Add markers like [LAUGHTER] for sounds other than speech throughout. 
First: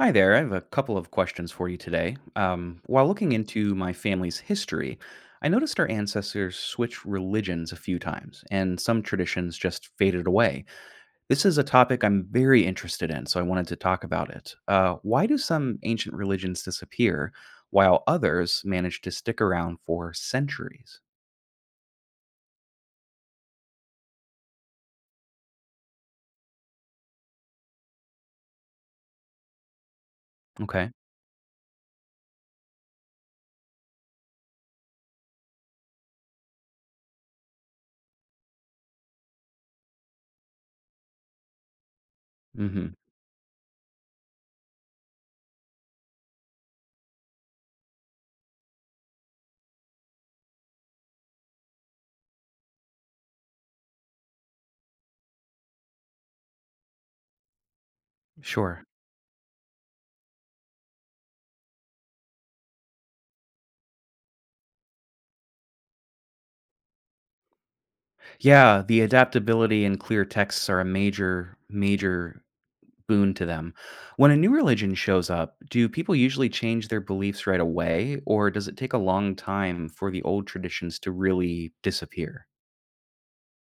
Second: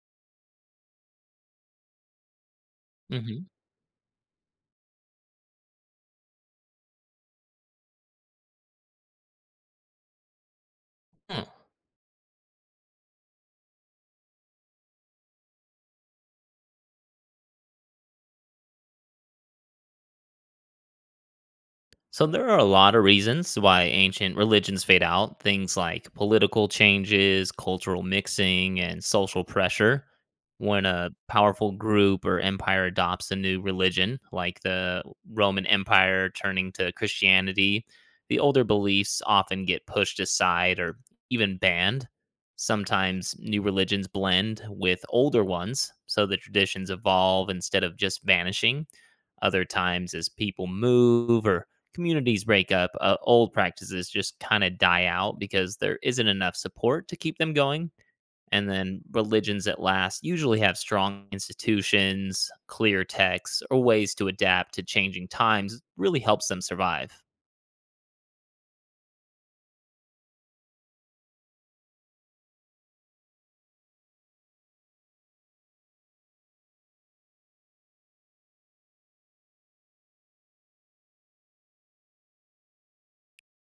Hi there. I have a couple of questions for you today. While Uh looking into my family's history, I noticed our ancestors switched religions a few times, and some traditions just faded away. This huh. is a topic I'm very interested in, so I wanted to talk about it. Why do some ancient religions disappear while others manage to stick around for centuries? So there are a lot of reasons why ancient religions fade out, things like political changes, cultural mixing, and social pressure. When Okay. a powerful group or empire adopts a new religion, like the Roman Empire turning to Christianity, the older beliefs often get pushed aside or even banned. Mm-hmm. Sometimes new religions blend with older ones, so the traditions evolve instead of just vanishing. Other times, as people move or communities break up, old practices just kind of die out because there isn't enough support to keep them going. And Sure. then religions at last usually have strong institutions, clear texts, or ways to adapt to changing times, really helps them survive. Yeah, the adaptability and clear texts are a major boon to them. When a new religion shows up, do people usually change their beliefs right away, or does it take a long time for the old traditions to really disappear?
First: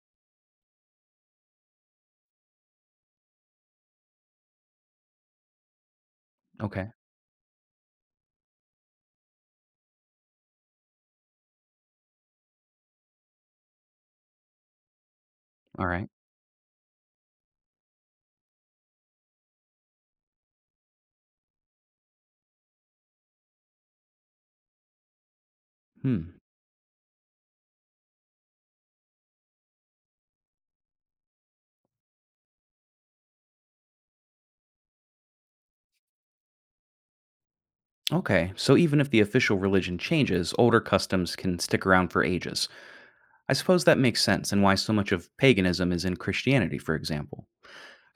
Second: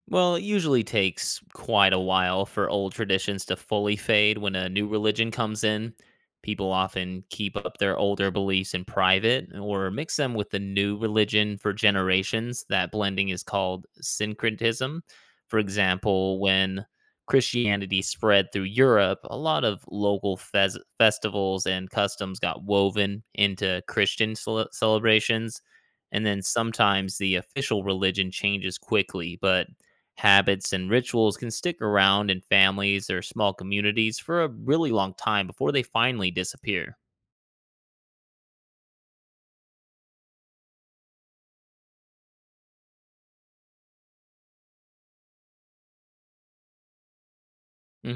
Well, it usually takes quite a while for old traditions to fully fade when a new religion comes in. People Okay, often keep up their older beliefs in private or mix them with the new religion for generations. That blending is called syncretism. For all right. example, when Christianity spread through Europe, a lot of local festivals and customs got woven into Christian celebrations. And Hmm. then sometimes the official religion changes quickly, but habits and rituals can stick around in families or small communities for a really long time before they finally disappear. Okay, so even if the official religion changes, older customs can stick around for ages. I suppose that makes sense and why so much of paganism is in Christianity, for example.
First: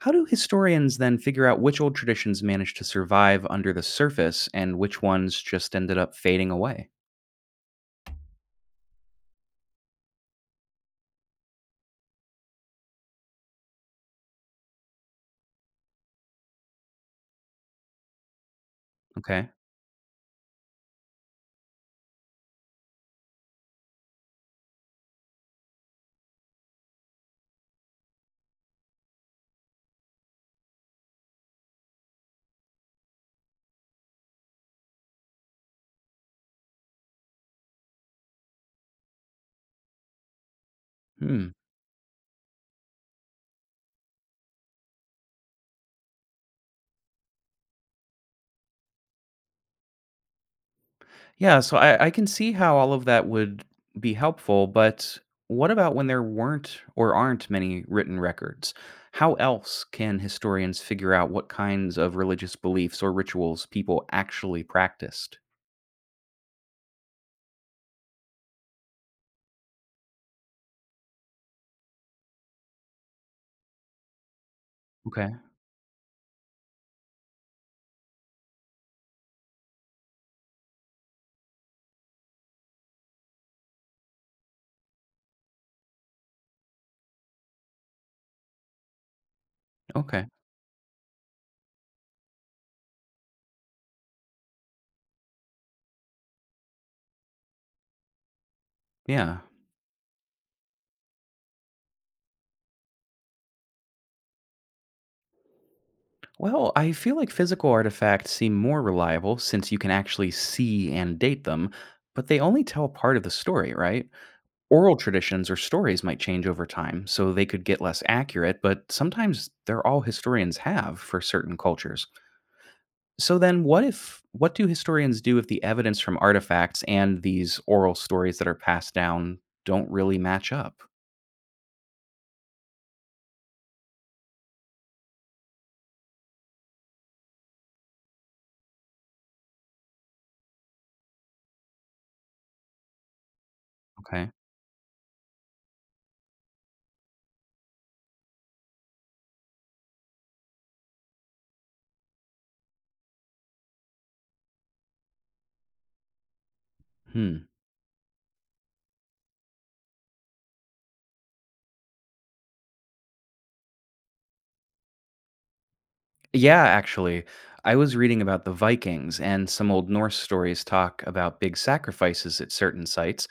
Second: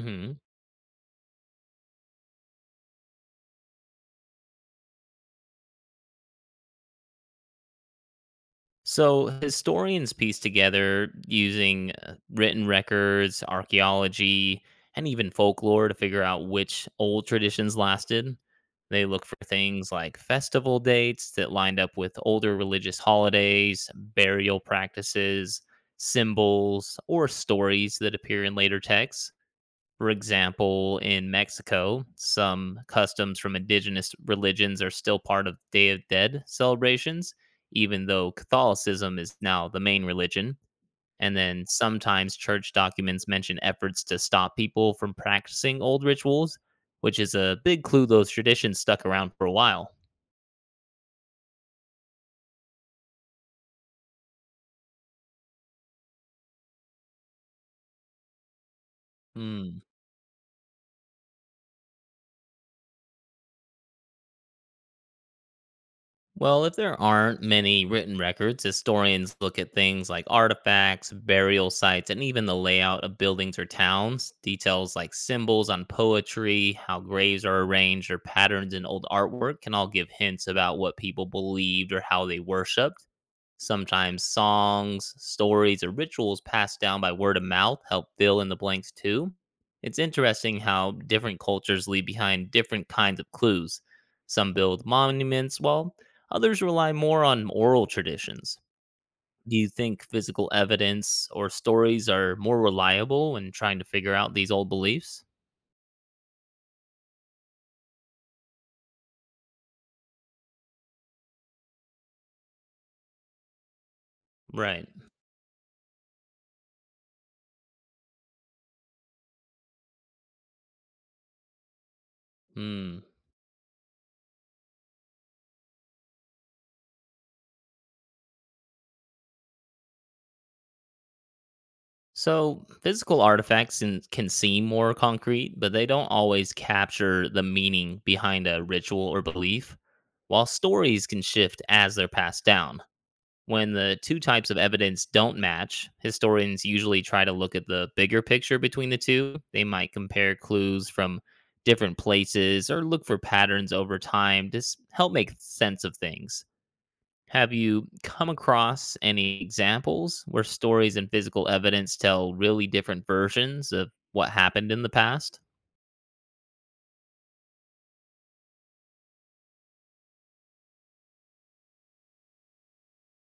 How do historians then figure out which old traditions managed to survive under the surface and which ones just ended up fading away? So, historians piece together using written records, archaeology, and even folklore to figure out which old traditions lasted. They look for Okay. things like festival dates that lined up with older religious holidays, burial practices, symbols, or stories that appear in later texts. For example, in Mexico, some customs from indigenous religions are still part of Day of Dead celebrations, even though Catholicism is now the main religion. And Hmm. then sometimes church documents mention efforts to stop people from practicing old rituals, which is a big clue those traditions stuck around for a while. Yeah, so I can see how all of that would be helpful, but what about when there weren't or aren't many written records? How Hmm. else can historians figure out what kinds of religious beliefs or rituals people actually practiced? Well, if there aren't many written records, historians look at things like artifacts, burial sites, and even the layout of buildings or towns. Details like Okay, symbols on poetry, how graves are arranged, or patterns in old artwork can all give hints about what people believed or how they worshiped. Sometimes songs, stories, or rituals passed down by word of mouth help fill in the blanks too. It's okay, interesting how different cultures leave behind different kinds of clues. Some build monuments, while others rely more on oral traditions. yeah. Do you think physical evidence or stories are more reliable when trying to figure out these old beliefs? Well, I feel like physical artifacts seem more reliable since you can actually see and date them, but they only tell part of the story, right? Right. Oral traditions or stories might change over time, so they could get less accurate, but sometimes they're all historians have for certain cultures. Hmm. So then what do historians do if the evidence from artifacts and these oral stories that are passed down don't really match up? So, physical can seem more concrete, but they don't always capture the meaning behind a ritual or belief, while stories can shift as they're passed down. When the two Okay. types of evidence don't match, historians usually try to look at the bigger picture between the two. They might compare clues from different places or look for patterns over time to help make sense of things. Hmm. Have you come across any examples where stories and physical evidence tell really different versions of what happened in the past? Yeah, actually. I was reading about the Vikings, and some Old Norse stories talk about big sacrifices at certain sites,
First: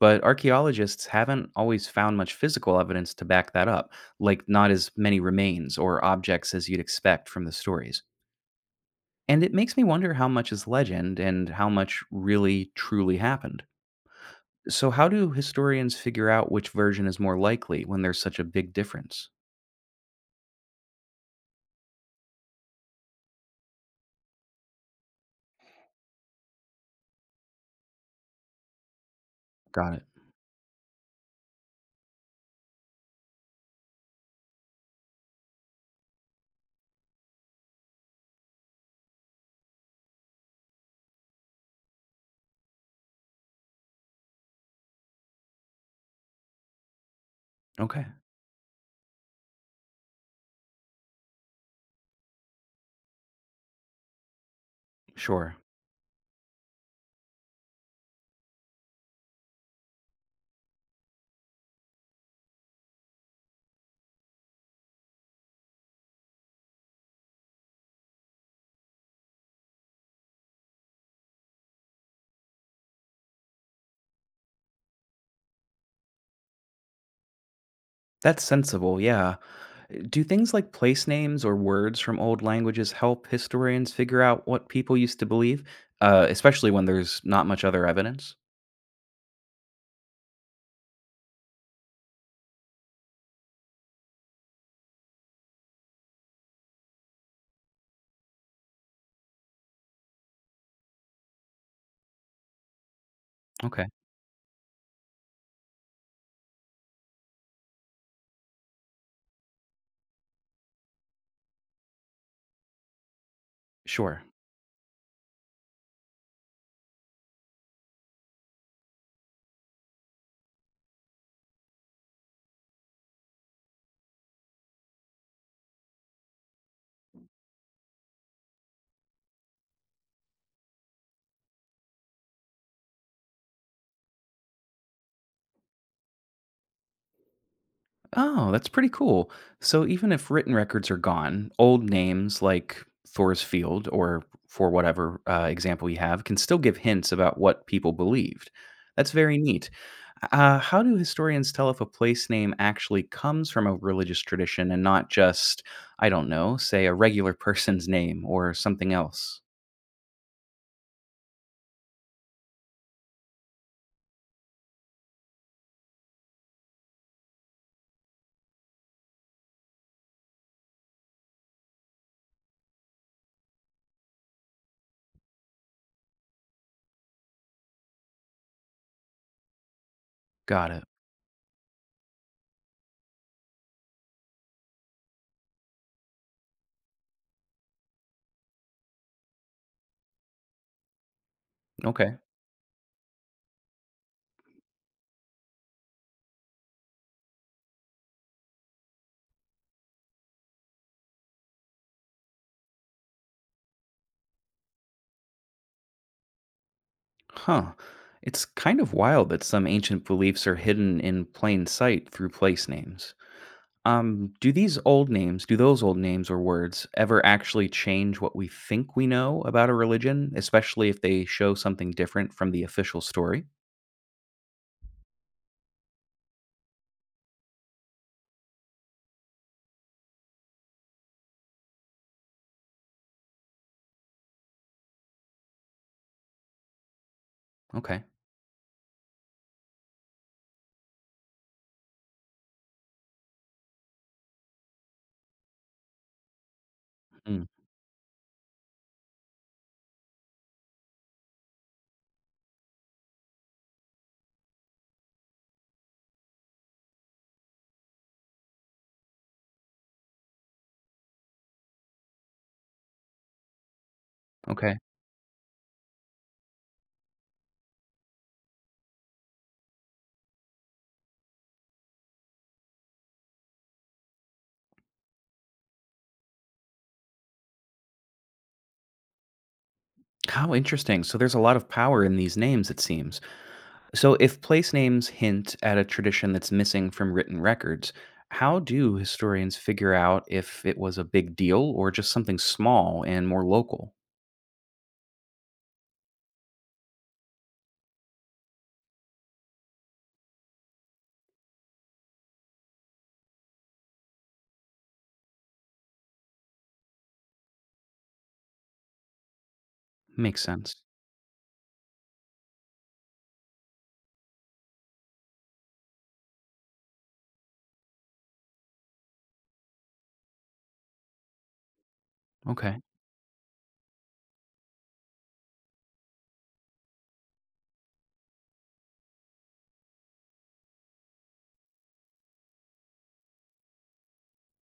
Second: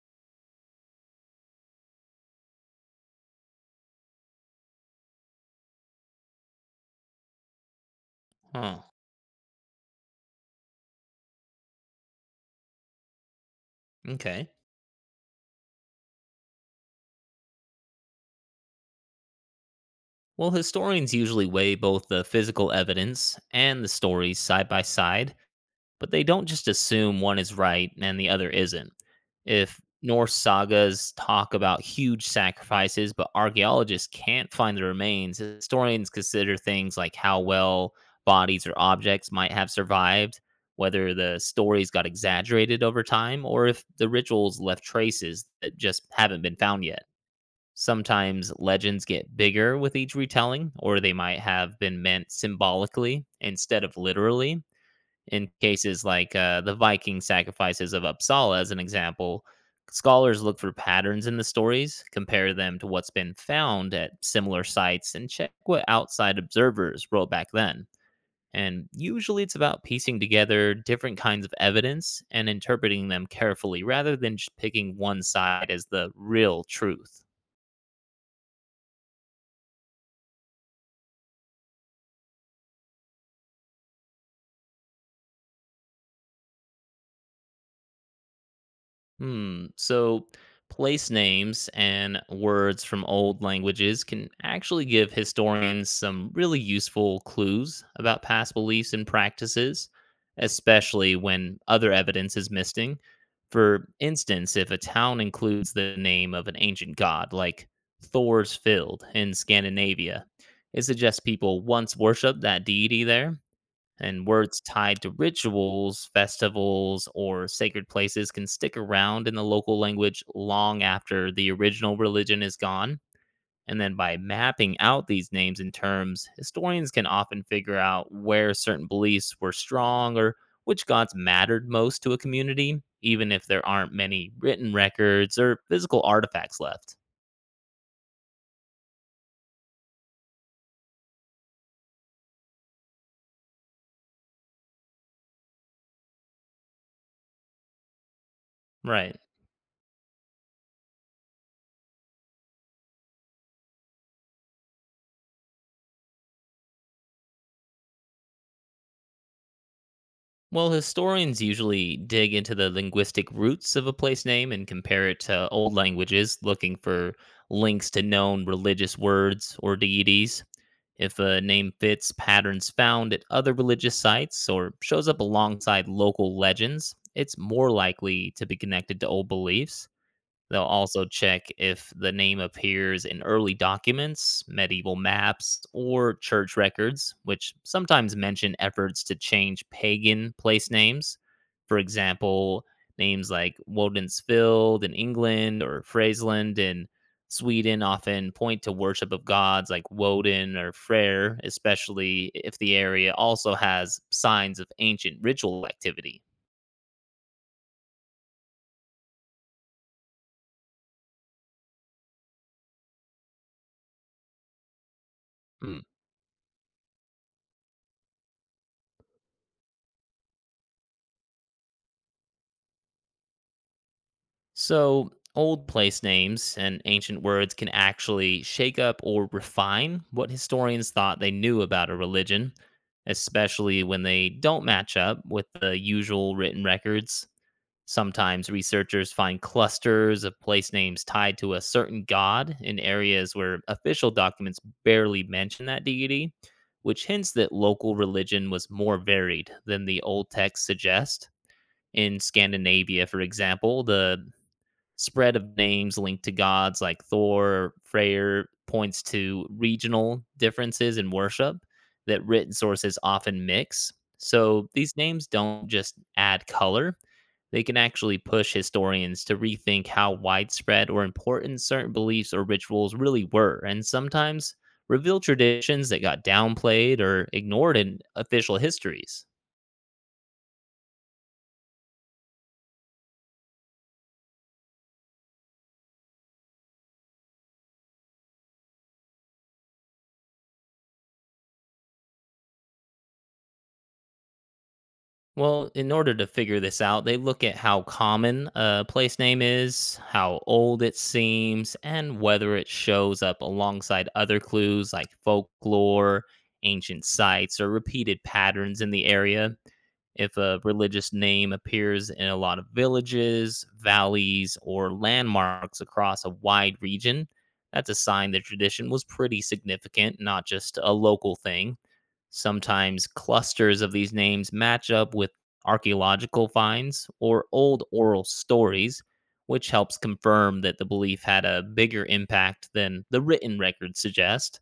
but archaeologists haven't always found much physical evidence to back that up, like not as many remains or objects as you'd expect from the stories. Huh. And it makes me wonder how much is legend and how much really truly happened. Okay. So, how do historians figure out which version is more likely when there's such a big difference? Well, historians usually weigh both the physical evidence and the stories side by side, but they don't just assume one is right and the other isn't. If Got it. Norse sagas talk about huge sacrifices, but archaeologists can't find the remains, historians consider things like how well bodies or objects might have survived, whether the stories got exaggerated over time, or if the rituals left traces that just haven't been found yet. Okay, Sometimes legends get bigger with each retelling, or they might have been meant symbolically instead of literally. In sure. cases like the Viking sacrifices of Uppsala, as an example, scholars look for patterns in the stories, compare them to what's been found at similar sites, and check what outside observers wrote back then. And usually it's about piecing together different kinds of evidence and interpreting them carefully rather than just picking one side as the real truth. That's sensible, yeah. Do things like place names or words from old languages help historians figure out what people used to believe, especially when there's not much other evidence? Hmm. So, place names and words from old languages can actually give historians some really useful clues about past beliefs and practices, especially when other evidence is missing. Okay, For instance, if a town includes the name of an ancient god, like Thor's Field in Scandinavia, it suggests people once worshipped that deity there, sure. and words tied to rituals, festivals, or sacred places can stick around in the local language long after the original religion is gone. And then by mapping out these names and terms, historians can often figure out where certain beliefs were strong or which gods mattered most to a community, even if there aren't many written records or physical artifacts left. Oh, that's pretty cool. So even if written records are gone, old names like Thor's Field or for whatever example you have can still give hints about what people believed. That's Right. very neat. How do historians tell if a place name actually comes from a religious tradition and not just, I don't know, say a regular [LAUGHS] person's name or something else? Well, historians usually dig into the linguistic roots of a place name and compare it to old languages, looking for links to known religious words or deities. If a name fits patterns found at other religious sites or shows up alongside local legends, it's more likely to be connected to old beliefs. They'll Got it. also check if the name appears in early documents, medieval maps, or church records, which sometimes mention efforts to change pagan place names. For Okay. example, names like Woden'sfield in England or Fraseland in Sweden often point to worship of gods like Woden or Freyr, especially if the area also has signs of ancient ritual activity. Huh. It's kind of wild that some ancient beliefs are hidden in plain sight through place names. Do those old names or words ever actually change what we think we know about a religion, especially if they show something different from the official story? So, old place names and ancient words can actually shake up or refine what historians thought they knew about a religion, especially when they don't match up with the usual written records. Okay. Sometimes researchers find clusters of place names tied to a certain god in areas where official documents barely mention that deity, which hints Mm, that local religion was more varied than the old texts suggest. In Scandinavia, for example, the spread of names linked to gods like Thor, Freyr points to regional differences in worship that written sources often mix. So okay. these names don't just add color, they can actually push historians to rethink how widespread or important certain beliefs or rituals really were, and sometimes reveal traditions that got downplayed or ignored in official histories. How interesting. So there's a lot of power in these names, it seems. So if place names hint at a tradition that's missing from written records, how do historians figure out if it was a big deal or just something small and more local? Well, in order to figure this out, they look at how common a place name is, how old it seems, and whether it shows up alongside other clues like folklore, ancient sites, or repeated patterns in the area. If Makes a sense. religious name appears in a lot of villages, valleys, or landmarks across a wide region, that's a sign the tradition was pretty significant, not just a local thing. Okay, Sometimes clusters of these names match up with archaeological finds or old oral stories, which helps confirm that the belief had a bigger impact than the written records suggest.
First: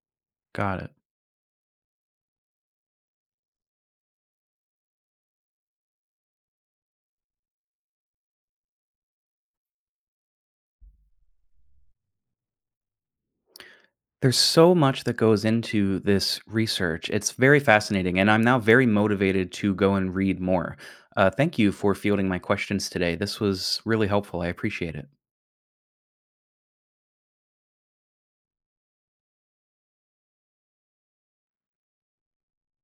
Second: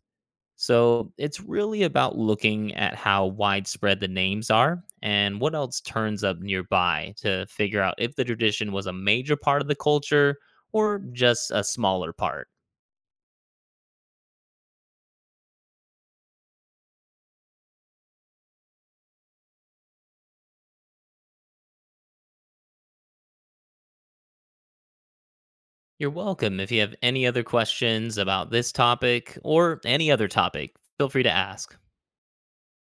got it. So it's really about looking at how widespread the names are and what else turns up nearby to figure out if the tradition was a major part of the culture or just a smaller part. There's so much that goes into this research. It's very fascinating, and I'm now very motivated to go and read more. Thank you for fielding my questions today. This was really helpful. I appreciate it. You're welcome. If you have any other questions about this topic or any other topic, feel free to ask.